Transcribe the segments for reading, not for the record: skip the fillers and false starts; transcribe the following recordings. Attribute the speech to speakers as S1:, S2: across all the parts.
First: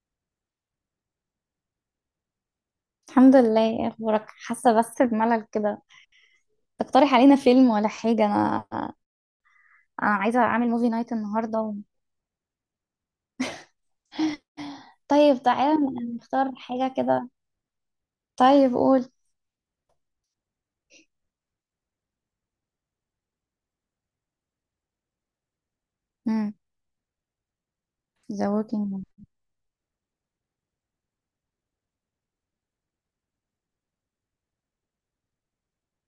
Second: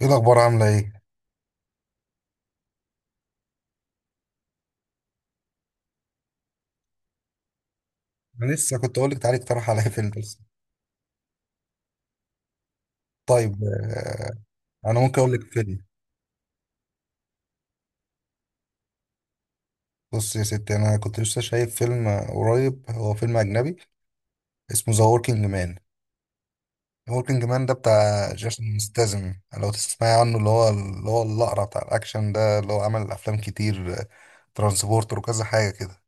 S1: ايه الاخبار؟ عامله ايه؟
S2: الحمد لله. ايه اخبارك؟ حاسه بس بملل كده. تقترح علينا فيلم ولا حاجه؟
S1: انا
S2: انا
S1: لسه كنت اقول لك تعالي اقترح عليا فيلم
S2: انا
S1: بس.
S2: عايزه اعمل موفي نايت النهارده
S1: طيب، انا ممكن اقول
S2: طيب
S1: لك
S2: تعالى
S1: فيلم.
S2: نختار حاجه كده. طيب قول.
S1: بص يا ستي، انا كنت لسه شايف فيلم قريب، هو فيلم اجنبي اسمه ذا وركينج مان.
S2: امم
S1: وركينج مان ده بتاع
S2: ذا
S1: جيسون
S2: ووكينج.
S1: ستاثام، لو تسمعي عنه، اللي هو الاقرع بتاع الاكشن ده، اللي هو عمل افلام كتير، ترانسبورتر وكذا حاجه كده.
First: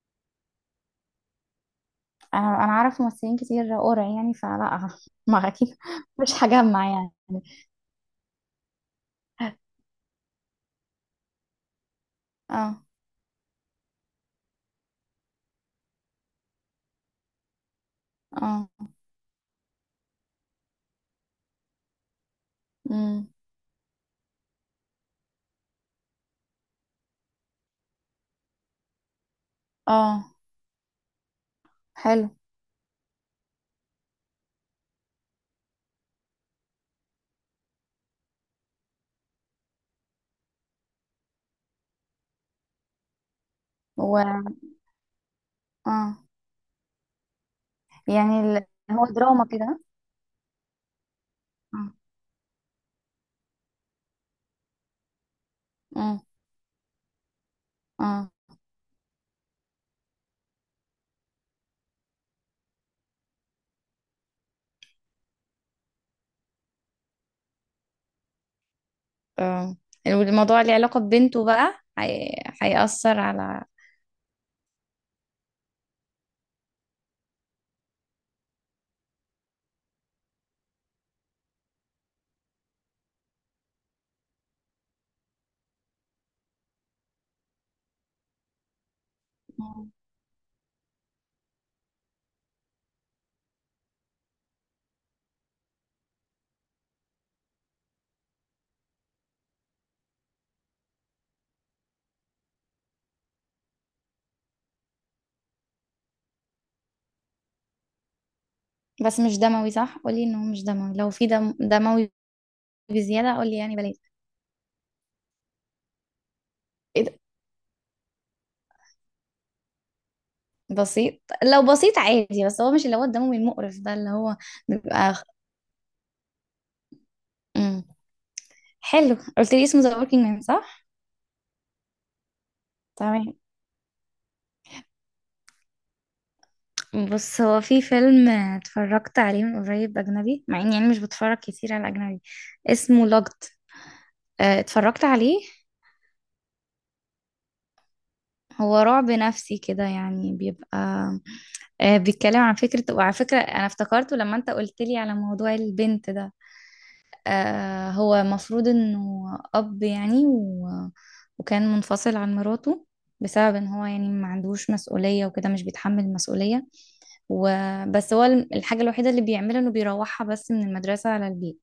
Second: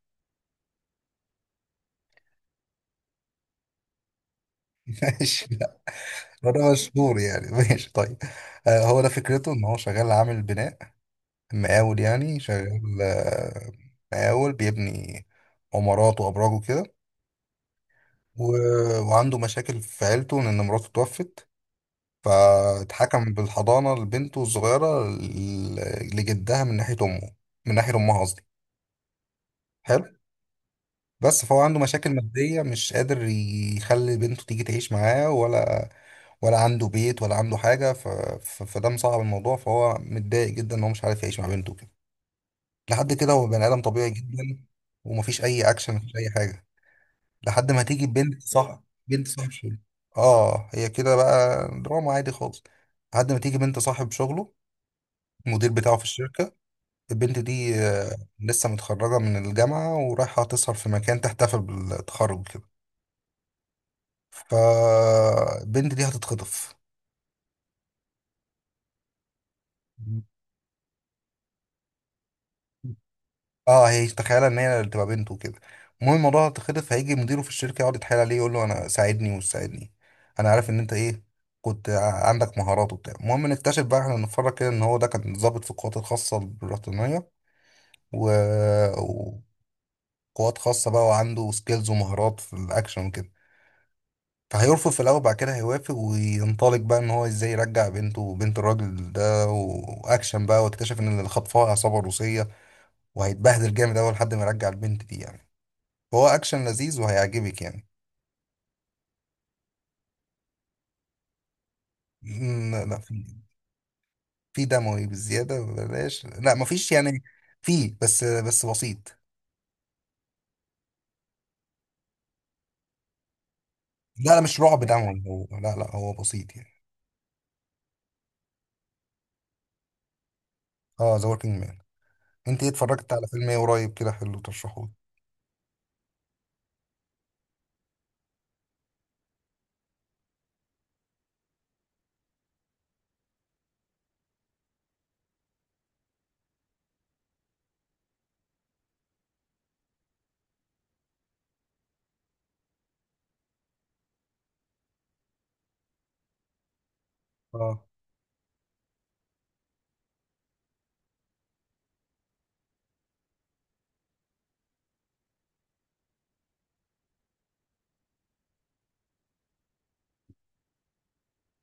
S2: انا اعرف ممثلين كتير قرع، يعني فلا
S1: ماشي،
S2: ما اكيد
S1: لا
S2: مش
S1: هو ده
S2: هجمع يعني.
S1: مشهور يعني. ماشي طيب. هو ده فكرته ان هو شغال عامل بناء، مقاول يعني،
S2: اه.
S1: شغال، مقاول بيبني عمارات وأبراج وكده.
S2: اه.
S1: وعنده مشاكل في عيلته لأن مراته توفت،
S2: امم
S1: فاتحكم بالحضانة لبنته الصغيرة لجدها من ناحية أمه، من ناحية أمها قصدي. حلو.
S2: اه.
S1: بس فهو عنده مشاكل
S2: حلو.
S1: مادية، مش قادر يخلي بنته تيجي تعيش معاه، ولا ولا عنده بيت ولا عنده حاجة، فده مصعب الموضوع، فهو متضايق جدا إن هو مش عارف يعيش مع بنته كده. لحد كده هو بني ادم طبيعي
S2: و
S1: جدا، ومفيش اي اكشن، مفيش
S2: اه
S1: اي حاجه، لحد ما تيجي
S2: يعني
S1: بنت صاحب
S2: هو دراما
S1: شغل.
S2: كده.
S1: اه، هي كده بقى
S2: اه.
S1: دراما عادي خالص. لحد ما تيجي بنت صاحب شغله، المدير بتاعه في
S2: اه.
S1: الشركه. البنت دي
S2: اه.
S1: لسه متخرجه من الجامعه ورايحه تسهر في مكان، تحتفل بالتخرج كده، فالبنت دي هتتخطف.
S2: آه. الموضوع اللي علاقة ببنته بقى هيأثر على...
S1: اه، هي تخيلها ان هي اللي تبقى بنته وكده. المهم، الموضوع اتخلف، فهيجي مديره في الشركه يقعد يتحايل عليه، يقول له انا ساعدني ومش ساعدني. انا عارف ان انت ايه، كنت عندك مهارات وبتاع. المهم نكتشف بقى، احنا نتفرج كده، ان هو ده كان ضابط في القوات الخاصه البريطانيه، و...
S2: مم.
S1: وقوات خاصه بقى، وعنده سكيلز ومهارات في الاكشن وكده. فهيرفض في الاول، بعد كده هيوافق وينطلق بقى ان هو ازاي يرجع بنته وبنت الراجل ده، واكشن بقى، واكتشف ان اللي خطفها عصابه روسيه، وهيتبهدل جامد اول لحد ما يرجع البنت دي يعني. هو اكشن لذيذ وهيعجبك يعني.
S2: بس مش دموي، صح؟ قولي انه مش دموي. لو في دم دموي
S1: لا لا، في.
S2: بزيادة قولي يعني بلاش.
S1: في دموي بالزياده بلاش، لا مفيش
S2: ايه ده؟
S1: يعني. في، بس بسيط.
S2: بسيط؟ لو بسيط عادي، بس هو مش اللي هو الدموي المقرف ده اللي
S1: لا
S2: هو
S1: لا، مش رعب
S2: بيبقى
S1: دموي
S2: خ-
S1: هو، لا لا، هو بسيط يعني.
S2: مم. حلو. قلت لي اسمه ذا وركينج مان، صح؟
S1: اه، ذا وركينج مان. انت ايه اتفرجت على
S2: تمام.
S1: فيلم ايه قريب كده حلو ترشحوه؟
S2: بص، هو في فيلم اتفرجت عليه من قريب اجنبي، مع اني يعني مش بتفرج كتير على اجنبي. اسمه لوجد. اتفرجت عليه. هو رعب نفسي كده، يعني بيبقى بيتكلم عن فكرة. وعلى فكرة انا افتكرته لما انت قلت لي على موضوع البنت ده.
S1: اه.
S2: آه، هو مفروض انه اب يعني وكان منفصل عن مراته بسبب ان هو يعني ما عندوش مسؤولية وكده، مش بيتحمل المسؤولية. وبس هو الحاجة الوحيدة اللي بيعملها انه بيروحها بس من المدرسة على البيت.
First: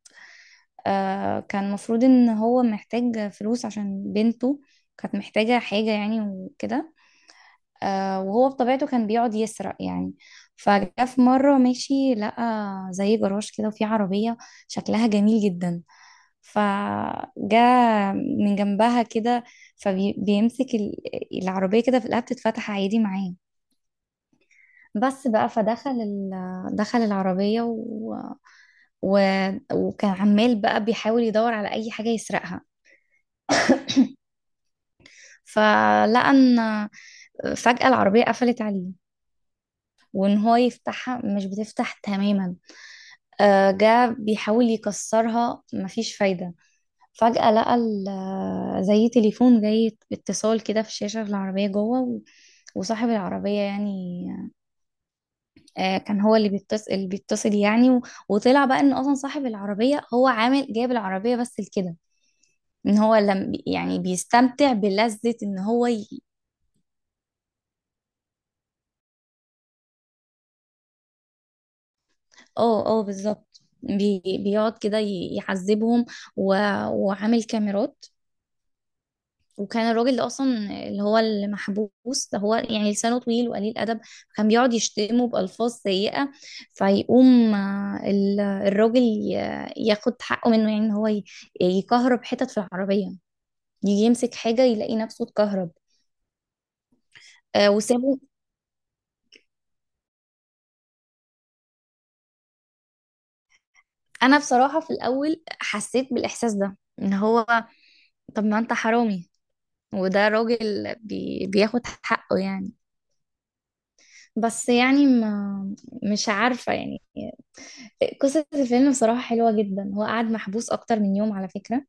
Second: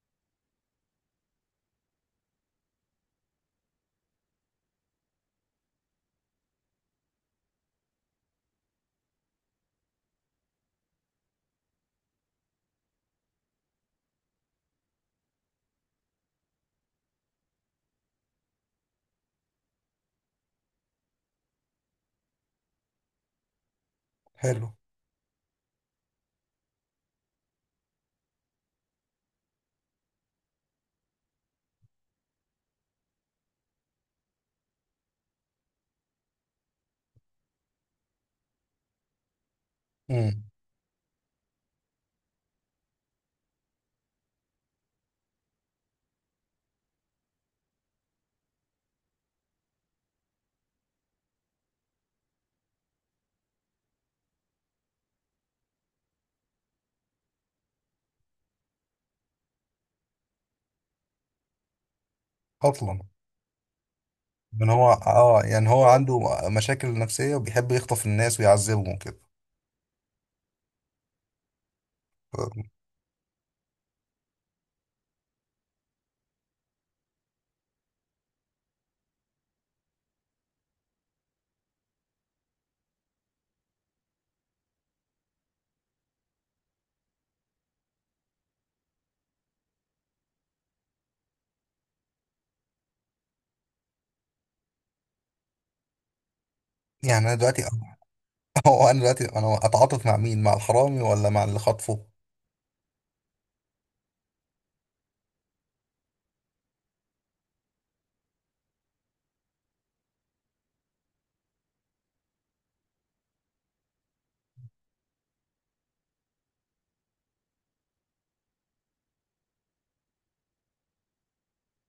S2: آه، كان مفروض ان هو محتاج فلوس عشان بنته كانت محتاجة حاجة يعني وكده. آه، وهو بطبيعته كان بيقعد يسرق يعني. فجاء في مرة ماشي لقى زي جراج كده، وفيه عربية شكلها جميل جدا. فجاء من جنبها كده، فبيمسك العربية كده في الآب تتفتح عادي معاه.
S1: حلو.
S2: بس بقى دخل العربية و... وكان عمال بقى بيحاول يدور على أي حاجة يسرقها. فلقى إن فجأة العربية قفلت عليه، وإن
S1: امم،
S2: هو يفتحها مش بتفتح تماما. آه، جه بيحاول يكسرها، مفيش فايدة. فجأة لقى زي تليفون جاي اتصال كده في الشاشة في العربية جوه، وصاحب العربية يعني كان هو اللي بيتصل. اللي بيتصل يعني، وطلع بقى ان اصلا صاحب العربية هو عامل جايب العربية بس لكده، ان
S1: اصلا
S2: هو لم يعني
S1: من
S2: بيستمتع
S1: هو؟
S2: بلذة
S1: اه،
S2: ان
S1: يعني هو
S2: هو
S1: عنده مشاكل نفسيه وبيحب يخطف الناس ويعذبهم وكده.
S2: اه اه بالظبط. بيقعد كده يعذبهم و... وعامل كاميرات. وكان الراجل ده اصلا اللي محبوس ده، هو يعني لسانه طويل وقليل ادب، كان بيقعد يشتمه بالفاظ سيئه. فيقوم الراجل ياخد حقه منه، يعني ان هو يكهرب حتت في العربيه. يجي يمسك حاجه يلاقي نفسه اتكهرب.
S1: يعني انا دلوقتي،
S2: آه، وسابه.
S1: هو انا دلوقتي، انا اتعاطف مع مين؟ مع الحرامي ولا مع اللي خطفه؟
S2: انا بصراحه في الاول حسيت بالاحساس ده، ان هو طب ما انت حرامي وده راجل بياخد حقه يعني. بس يعني ما، مش عارفه يعني. قصة الفيلم بصراحة حلوة جدا. هو قعد محبوس أكتر من يوم، على فكرة.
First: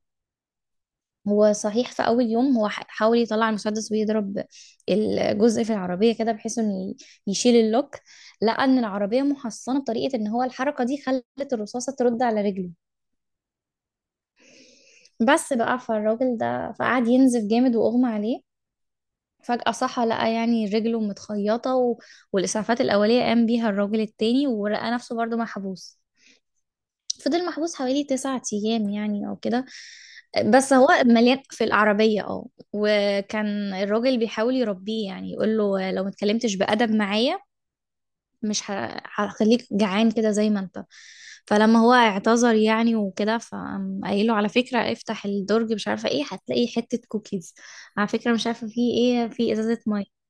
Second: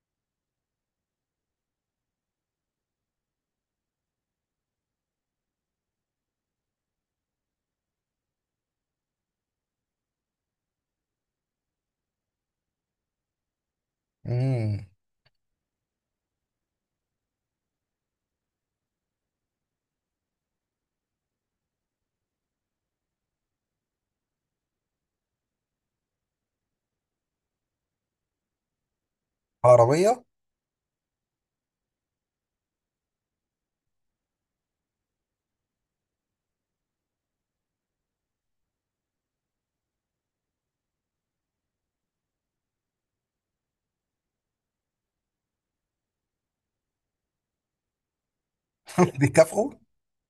S2: هو صحيح في أول يوم هو حاول يطلع المسدس ويضرب الجزء في العربية كده، بحيث إنه يشيل اللوك. لقى إن العربية محصنة بطريقة إن هو الحركة دي خلت الرصاصة ترد على رجله.
S1: امم.
S2: بس بقى فالراجل ده فقعد ينزف جامد وأغمى عليه. فجأة صحى لقى يعني رجله متخيطة والإسعافات الأولية قام بيها الراجل التاني، ولقى نفسه برضه محبوس. فضل محبوس حوالي تسعة أيام يعني أو كده.
S1: عربيه.
S2: بس هو مليان في العربية، اه. وكان الراجل بيحاول يربيه يعني، يقول له لو ما اتكلمتش بأدب معايا مش هخليك جعان كده زي ما انت. فلما هو اعتذر يعني وكده، فقام قايله على فكرة افتح الدرج، مش عارفة ايه، هتلاقي حتة كوكيز. على فكرة مش عارفة في ايه، في
S1: بيكافئوا.
S2: ازازة مية.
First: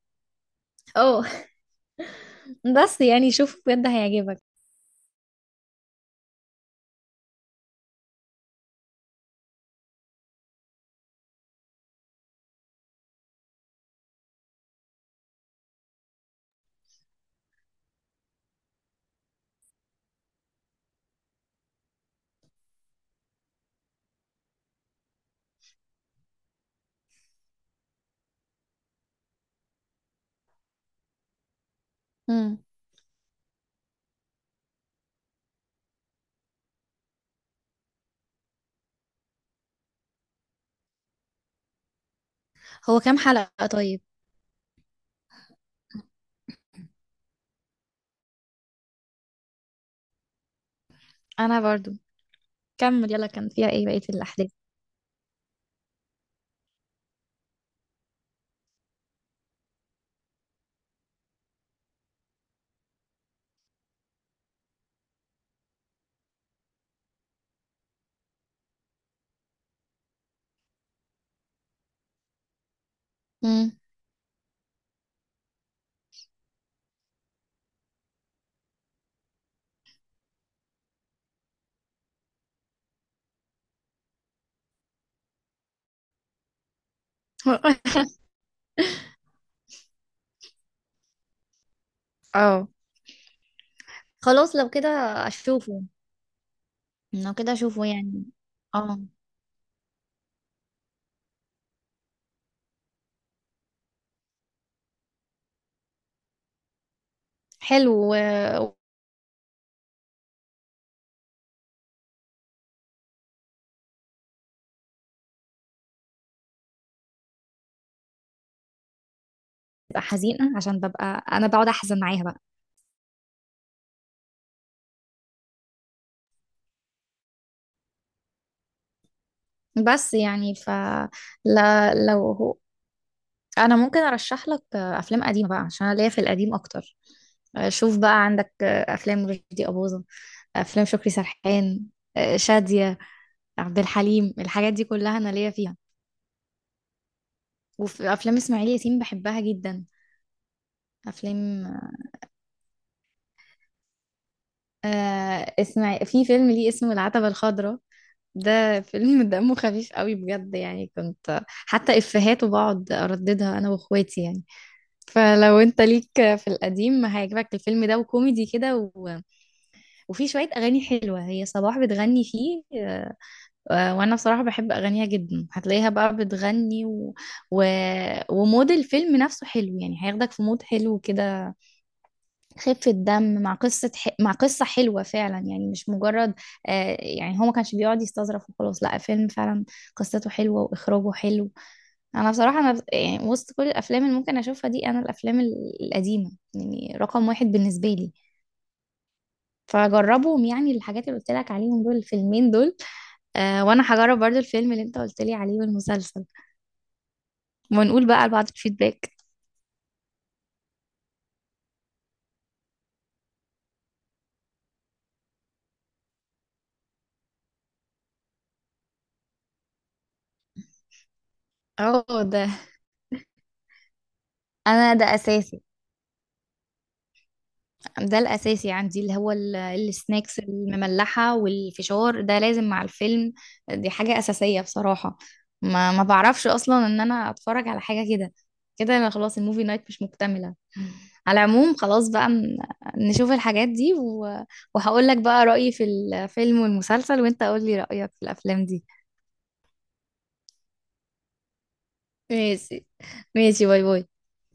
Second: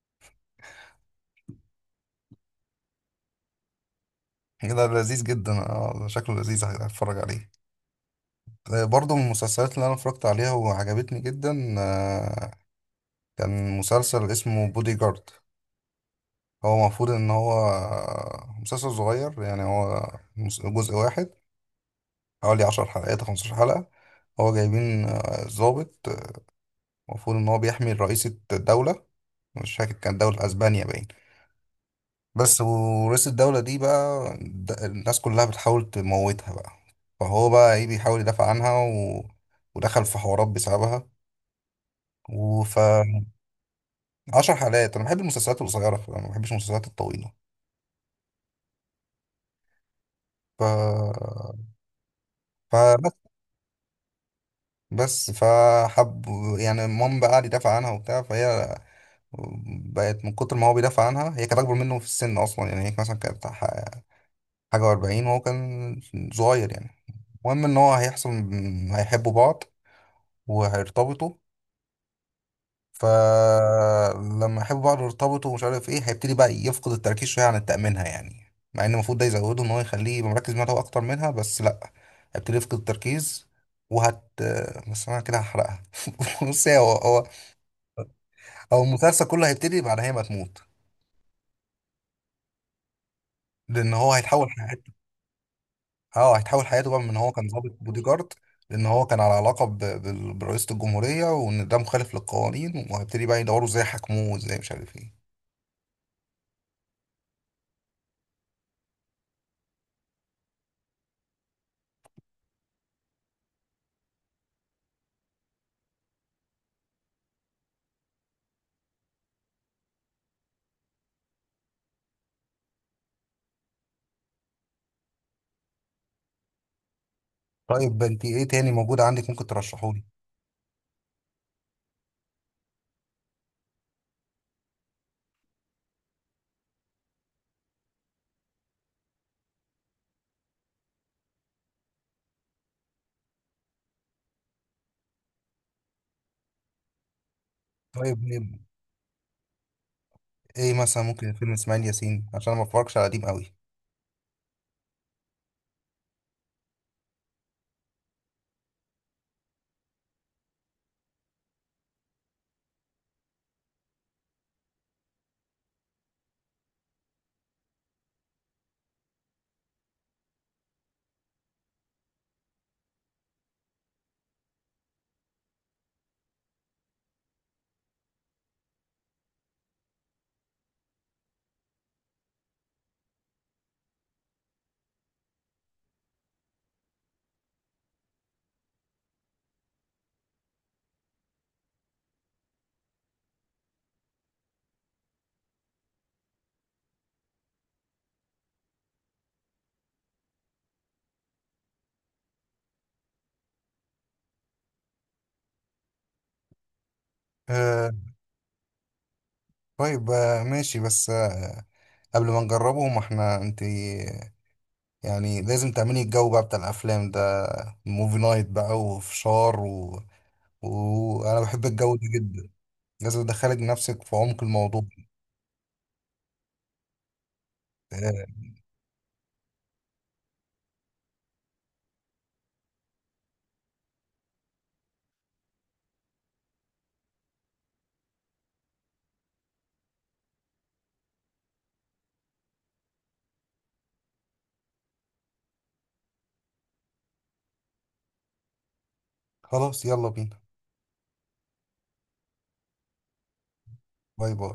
S2: اه بس يعني شوف بجد هيعجبك.
S1: كده لذيذ جدا، اه شكله لذيذ، هتفرج عليه. برضو من المسلسلات اللي انا اتفرجت عليها وعجبتني جدا، كان مسلسل اسمه بودي جارد. هو المفروض ان هو مسلسل صغير يعني، هو جزء واحد، حوالي عشر حلقات أو 15 حلقة. هو جايبين ضابط، المفروض ان هو بيحمي رئيسة الدولة، مش فاكر كان دولة اسبانيا باين.
S2: مم.
S1: بس ورئيس الدولة دي بقى، الناس كلها بتحاول تموتها بقى، فهو بقى ايه، بيحاول يدافع عنها، ودخل في حوارات بسببها. وف
S2: هو كام حلقة طيب؟
S1: 10 حلقات. انا بحب المسلسلات القصيرة، فأنا ما بحبش المسلسلات الطويلة. ف
S2: انا برضو كمل
S1: فبس
S2: يلا، كان فيها ايه بقية الاحداث؟
S1: بس فحب يعني، بقى قعد يدافع عنها وبتاع، فهي بقت، من كتر ما هو بيدافع عنها، هي كانت اكبر منه في السن اصلا يعني، هي مثلا كانت حاجة و40 وهو كان صغير يعني. المهم ان هو هيحصل، هيحبوا بعض وهيرتبطوا.
S2: مم.
S1: فلما يحبوا بعض يرتبطوا ومش عارف ايه، هيبتدي بقى يفقد التركيز شويه عن تأمينها، يعني مع ان المفروض ده يزوده، ان هو يخليه يبقى مركز معاها هو اكتر منها، بس لا، هيبتدي يفقد التركيز. وهت بس انا كده هحرقها. بص، هو هو هو المسلسل كله هيبتدي بعد هي ما تموت،
S2: اه،
S1: لان هو هيتحول
S2: خلاص لو كده
S1: حياته.
S2: اشوفه.
S1: اه، هيتحول حياته بقى من ان هو
S2: انه
S1: كان
S2: كده
S1: ضابط
S2: اشوفه
S1: بودي
S2: يعني.
S1: جارد، لان
S2: اه،
S1: هو كان على علاقه برئيسه الجمهوريه، وان ده مخالف للقوانين، وهيبتدي بقى يدوروا ازاي يحاكموه وازاي مش عارف ايه.
S2: حلو. وببقى حزينة عشان ببقى انا بقعد احزن معاها بقى.
S1: طيب، انت ايه تاني موجود عندك ممكن ترشحه لي؟
S2: بس يعني ف، لا لو هو، انا ممكن ارشح لك افلام قديمة بقى عشان أنا ليا في القديم اكتر. شوف بقى، عندك افلام رشدي أباظة، افلام شكري سرحان، شادية، عبد الحليم، الحاجات دي كلها انا ليا فيها. وفي
S1: طيب،
S2: افلام اسماعيل ياسين بحبها جدا.
S1: ايه مثلا ممكن فيلم
S2: افلام،
S1: اسماعيل ياسين، عشان أنا ما بتفرجش على قديم قوي.
S2: آه اسمع، في فيلم ليه اسمه العتبة الخضراء. ده فيلم دمه خفيف قوي بجد، يعني كنت حتى افهاته بقعد ارددها انا واخواتي يعني. فلو انت ليك في القديم هيعجبك الفيلم ده، وكوميدي كده وفي شوية اغاني حلوة، هي صباح بتغني فيه. وانا بصراحة بحب اغانيها جدا. هتلاقيها بقى بتغني و... ومود الفيلم نفسه حلو يعني، هياخدك في مود حلو كده. خفة دم مع قصة مع قصة حلوة فعلا يعني، مش مجرد آه يعني هو ما كانش بيقعد يستظرف وخلاص، لا فيلم فعلا قصته حلوة وإخراجه حلو. أنا بصراحة أنا يعني وسط كل الأفلام اللي ممكن أشوفها دي، أنا الأفلام القديمة يعني رقم واحد بالنسبة لي. فجربهم يعني، الحاجات اللي قلت لك عليهم دول الفيلمين دول. آه، وأنا هجرب برضو الفيلم اللي أنت قلت لي عليه والمسلسل،
S1: آه.
S2: ونقول بقى لبعض الفيدباك.
S1: طيب، آه ماشي، بس آه، قبل ما نجربه، ما احنا انت يعني لازم تعملي الجو بقى بتاع الافلام ده، موفي نايت بقى وفشار، وانا بحب الجو ده
S2: اه.
S1: جدا، لازم ادخلك نفسك في عمق الموضوع.
S2: ده أساسي. ده
S1: آه.
S2: الأساسي عندي، اللي هو السناكس المملحة والفشار، ده لازم مع الفيلم. دي حاجة أساسية بصراحة. ما بعرفش أصلا إن أنا أتفرج على حاجة كده. كده أنا خلاص الموفي نايت مش مكتملة. على العموم خلاص بقى نشوف الحاجات دي وهقول لك بقى رأيي في الفيلم والمسلسل، وأنت قول لي رأيك في الأفلام دي.
S1: خلاص، يلا بينا.
S2: ماشي. ماشي، باي باي.
S1: باي باي.